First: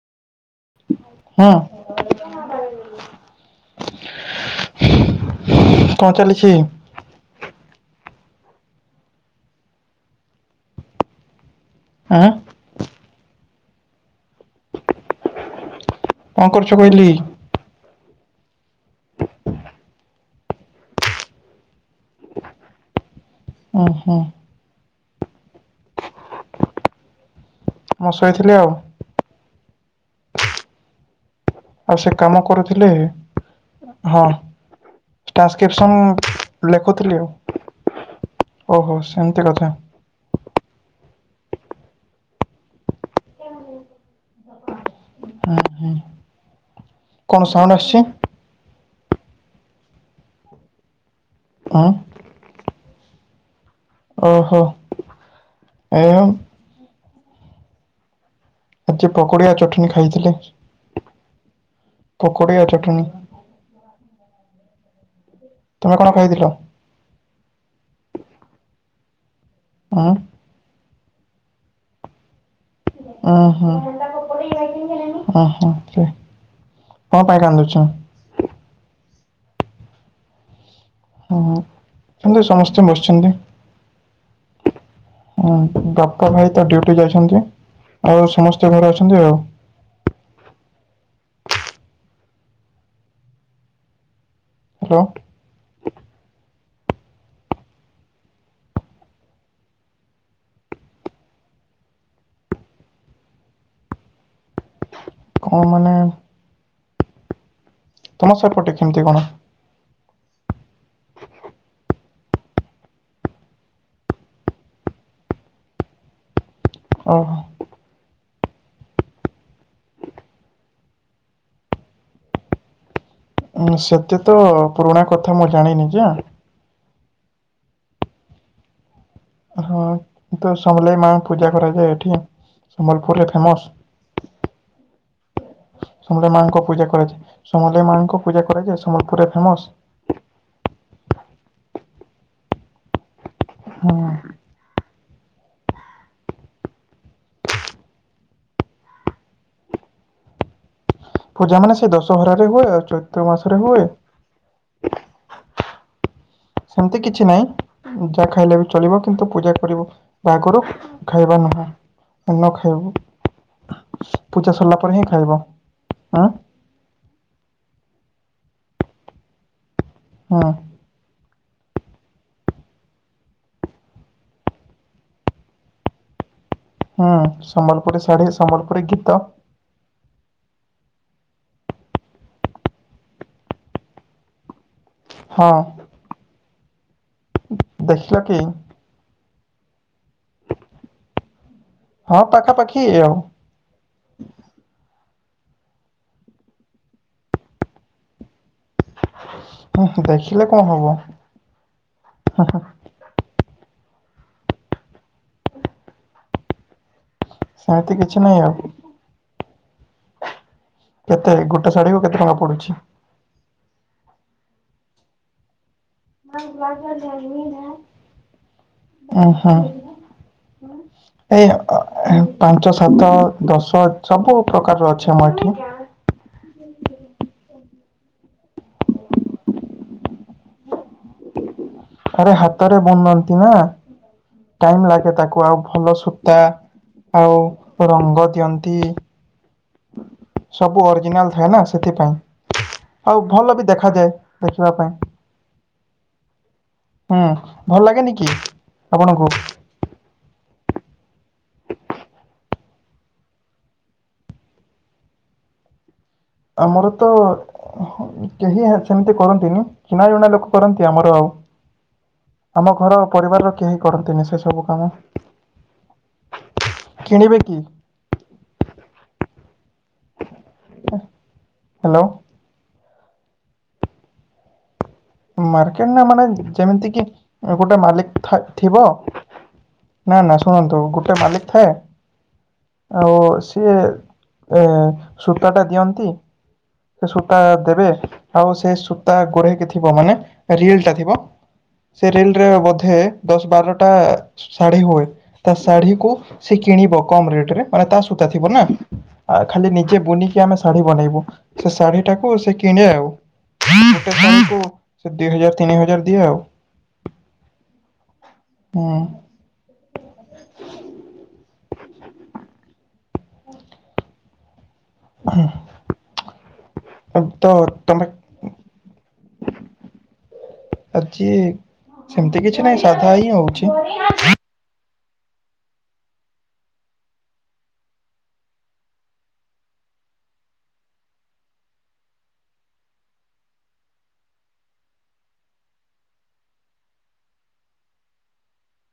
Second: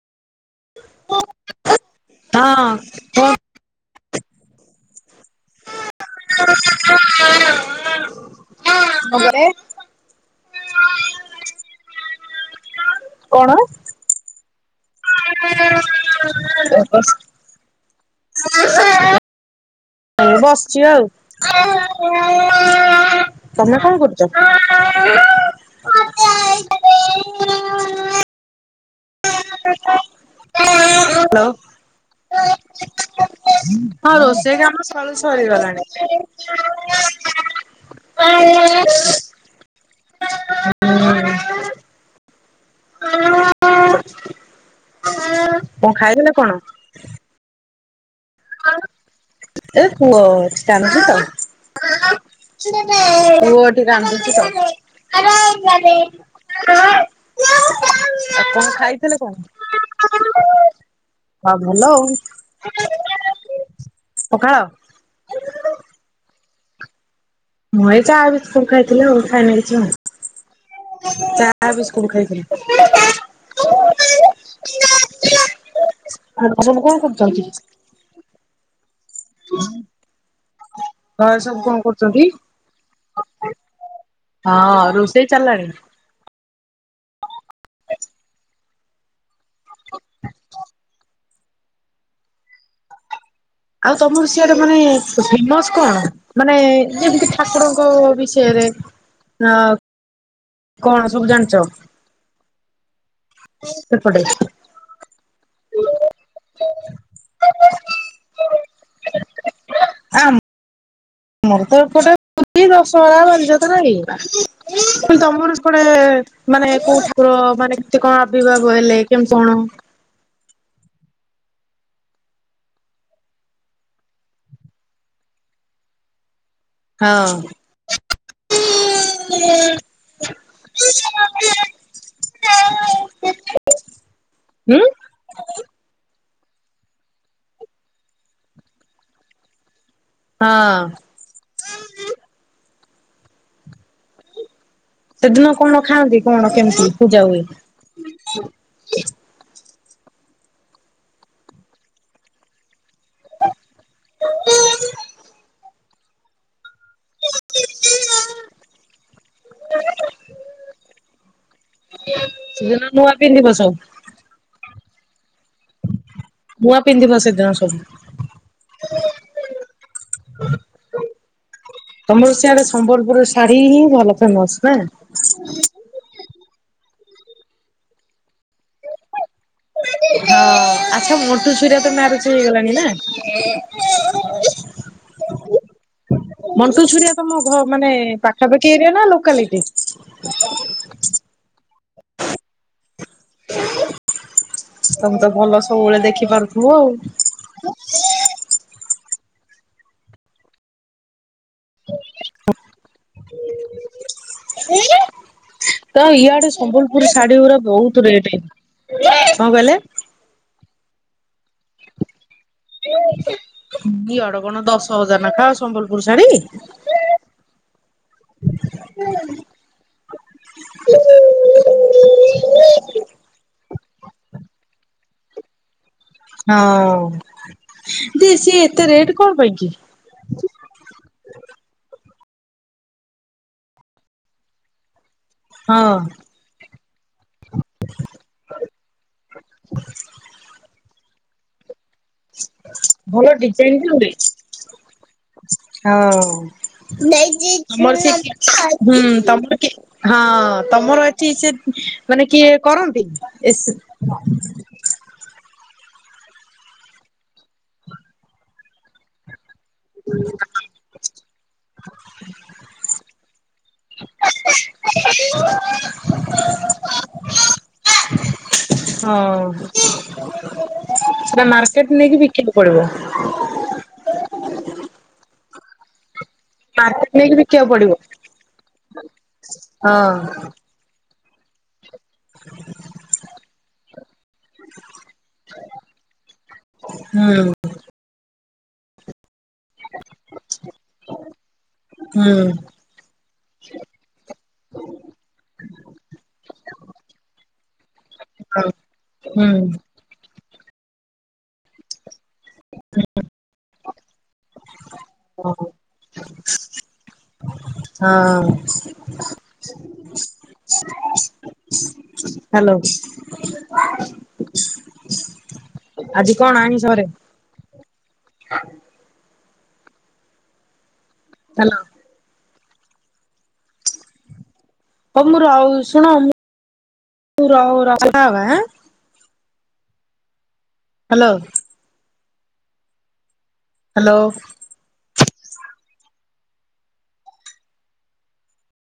ହଁ। ହଁ କୁହନ୍ତୁ କଣ ଚାଲିଛି? ଆମ ଘରେ ଆଁ କଣ? କଣ କରୁଛ କହିଲି? ମୁ ବସିଛି ଆଉ, ତମେ ଉଁ କଣ ହୁଁ କରୁଛ? [unintelligible] ମୁଁ ଶୋଇଥିଲି ଆଉ। ହାଲୋ ଆଉ ସେ କାମ କରୁଥିଲି। ହଁ ରୋଷେଇ କାମ ସଳୁ ଟ୍ରାନ୍ସକ୍ରିପସନ୍ ଲେଖୁଥିଲି ଆଉ ସରିଗଲାଣି। [unintelligible] ତେ କଥା କଣ ଖାଇଥିଲେ କଣ? କଣ ସାଉଣ୍ଡ ଆଶୁଛି। ଏ ପୁଅ ଅଛି ଟାଣିଛୁ ତ। ଆଉ ପୁଅ ଏଠି ଓହୋ କାନ୍ଦୁଚି ଏ ତପ ହଁ ଆପଣ। ଖାଇଥିଲେ ଆଜି ପକୋଡ଼ି ଆଉ ଚଟଣି କଣ ଖାଇଥିଲି ହଁ ଭଲ ପକୋଡ଼ି ଚଟଣି ଆଉ। ପଖାଳ। ତୁମେ କଣ ଖାଇଥିଲ? ମୁଁ ଏଇ ଚାହା ବିସ୍କୁଟ ଖାଇଥିଲି ଆଉ ଖାଇନି ଆଁ କିଛିଆଉ ଚା ବିସ୍କୁଟ ଖାଇଥିଲି। ଓହୋ ଓହୋ। ଆ ଆପଣ କଣ କରୁଛନ୍ତି। ଘରେ ହୁଁ ସବୁ କଣ କରୁଛନ୍ତି? ସେମିତି ସମସ୍ତେ ବସିଛନ୍ତି ହଁ ରୋଷେଇ ଚାଲାଣି। ତ ଭାଇ ତ ଡିଉଟି ଯାଇଛନ୍ତି, ଆଉ ସମସ୍ତେ ଘରେ ଅଛନ୍ତି ଆଉ ଆଉ ତମର ସିଆଡେ ମାନେ ହ୍ୟାଲୋ ଫେମସ କଣ ମାନେ ଯେମିତି ଠାକୁରଙ୍କ ବିଷୟରେ। ଆ କଣ ସବୁ ଜାଣିଚ। ସେପଟେ। ହଁ ମାନେ [inaudible] ତମ ସେପଟେ କେମିତି କଣ।? ମର ତ ଏପଟେ ଛୁଟି ଦଶହରା ବାଲିଯାତ୍ରା ଏଉରା, ମୁଁ କଲି ତମର ସେପଟେ ମାନେ କୋଉ ଓହୋ ଠାକୁର ମାନେ କେତେ କଣ ଆବିଭାବ ହେଲେ କେମିତି କଣ ସେତେ ତ ପୁରୁଣା କଥା ମୁଁ ଜାଣିନି ଯେ। ହଁ। ହଁ ତ ସମଲେଇ ମାଙ୍କୁ ପୂଜା କରାଯାଏ ଏଠି ସମ୍ବଲପୁରରେ ଫେମସ। ହୁଁ ସମଲ ମାଙ୍କ ପୂଜା କରାଯାଏ ସମଲେଇ ମାଙ୍କ ପୂଜା କରାଯାଏ ସମ୍ବଲପୁରରେ ଫେମସ ହଁ ହଁ [inaudible] ସେଦିନ କଣ ଖାଆନ୍ତି କଣ କେମିତି ପୂଜା ହୁଏ। ହୁଁ [inaudible] ପୂଜା ମାନେ ସେ ଦଶହରାରେ ହୁଏ ଆଉ ଚୈତ୍ର ମାସରେ ହୁଏ। ହୁଁ [unintelligible] ସେମିତି କିଛି ନାହିଁ ଯାହା ଖାଇଲେ ବି ଚଳିବ କିନ୍ତୁ ପୂଜା କରିବ। ବାହାଘରୁ ଖାଇବା ନୁହଁ ନ ସେଦିନ ନୂଆ ପିନ୍ଧିବ ସବୁ ଖାଇବ ପୂଜା ସରିଲା ପରେ ହିଁ ଖାଇବ ଆଁ ନୂଆ ପିନ୍ଧିବ ସେଦିନ ସବୁ ହଁ ତମର ସିଆଡେ ସମ୍ବଲପୁର ଶାଢୀ ହିଁ ଭଲ ଫେମସ ନା ହୁଁ ସମ୍ବଲପୁରୀ ଶାଢୀ, ସମ୍ବଲପୁରୀ ଗୀତ ହଁ ଆଚ୍ଛା ମୋଟୁ ଛୁରୀଆ ତ ମ୍ୟାରେଜ ହେଇଗଲାଣି ନା ହଁ ମଣ୍ଟୁ ଛୁରିଆ ତମ ଘ ମାନେ ଦେଖିଲ କି? ପାଖାପାଖି ଏରିଆ ନା ଲୋକାଲିଟି? ହଁ ପାଖାପାଖି ଇ ଆଉ। ତମେ ତ ଭଲ ସବୁବେଳେ ଦେଖିପାରୁଥିବ ଆଉ। ହୁଁ ହୁଁ ଦେଖିଲେ କଣ ହବ ହୁଁ ହୁଁ। [inaudible] [unintelligible] ତ ଇଆଡେ ସମ୍ବଲପୁରୀ ଶାଢୀ ଗୁରା ସେମିତି ବହୁତ କିଛି ରେଟ୍ ନାହିଁ ଆଉ। କଣ କହିଲେ? କେତେ ଗୋଟେ ଶାଢୀ କୁ କେତେ ଟଙ୍କା ପଡୁଛି? ଇଆଡ କଣ ଦଶ ହଜାର ନେଖା ସମ୍ବଲପୁର ଶାଢୀ। ଓ ହୋ। ଏଇ ପାଞ୍ଚ ସାତ ଦଶ ସବୁ ପ୍ରକାରର ଅଛି ଆମ ଏଠି। ହଁ ଦେ ସିଏ ଏତେ ରେଟ୍ କଣ ପାଇଁ କି? ଆରେ ହାତରେ ବନନ୍ତି ନା ଟାଇମ ଲାଗେ ତାକୁ ଆଉ ହଁ ଭଲ ସବୁ। ତା ଆଉ ରଙ୍ଗ ଦିଅନ୍ତି ସବୁ ଅରିଜିନାଲ ଥାଏ ନା ସେଥିପାଇଁ। ଆଉ ଭଲ ବି ଦେଖାଯାଏ ଦେଖିବା ପାଇଁ। ହଁ ହୁଁ ନେଇ ଭଲ ତମର ଲାଗେନି କି ଆପଣଙ୍କୁ [unintelligible] ହଁ ତମର ଏଠି ସେ ମାନେ କିଏ କରନ୍ତି ଏସି? ଆମର ତ କେହି ସେମିତି କରନ୍ତିନି ଚିନା ଜଣା ଲୋକ କରନ୍ତି ଆମର ଆଉ ଆମ ଘର ପରିବାରର କେହି କରନ୍ତିନି ସେ ସବୁ କାମ। [unintelligible] କିଣିବେ କି? ହଁ ସେଟା ମାର୍କେଟ ହ୍ୟାଲୋ ନେଇକି ବିକିବାକୁ ପଡିବ? ମାର୍କେଟ ନା ମାନେ ଯେମିତି କି ମାର୍କେଟ ନେଇକି ବିକିବାକୁ ଗୋଟେ ପଡିବ। ମାଲିକ ଥାଏ ଥିବ। ହଁ ନା ନା ଶୁଣନ୍ତୁ ଗୋଟେ ମାଲିକ ଥାଏ। ଆଉ ସିଏ ସୂତାଟା ଦିଅନ୍ତି। ସେ ହୁଁ ସୂତା ଦେବେ ଆଉ ସେ ସୂତା ଗୁରେଇକି ଥ ମାନେ ରିଲ ଟା ଥିବ ସେ ହୁଁ ରିଲ ରେ ବୋଧେ ଦଶ ବାରଟା ଶାଢ଼ୀ ହୁଏ। ତା ଶାଢୀକୁୁ ସେ କିଣିବ କମ ରେଟରେ ମାନେ ତା ସୂତା ଥିବ ନା ହଁ ଖାଲି ହୁଁ। ଯିଏ ବୁନିକି ଆମେ ଶାଢୀ ବନେଇବୁ ସେ ଶାଢୀ ଟାକୁ ସେ କିଣେ ଆଉ। ସେ ଦି ହଜାର ତିନି ହଜାର ଦିଏ ଆଉ। ହଁ। ହଁ। ହ୍ୟାଲୋ। ଆଜି କଣ ଆଇଁଷ ଘରେ? [unintelligible] ତମେ ଆଜିି। ହ୍ୟାଲୋ ସେମିତି କିଛି ନାହିଁ ସାଧା ହିଁ ହଉଛି। [unintelligible] ହ୍ୟାଲୋ। ହ୍ୟାଲୋ।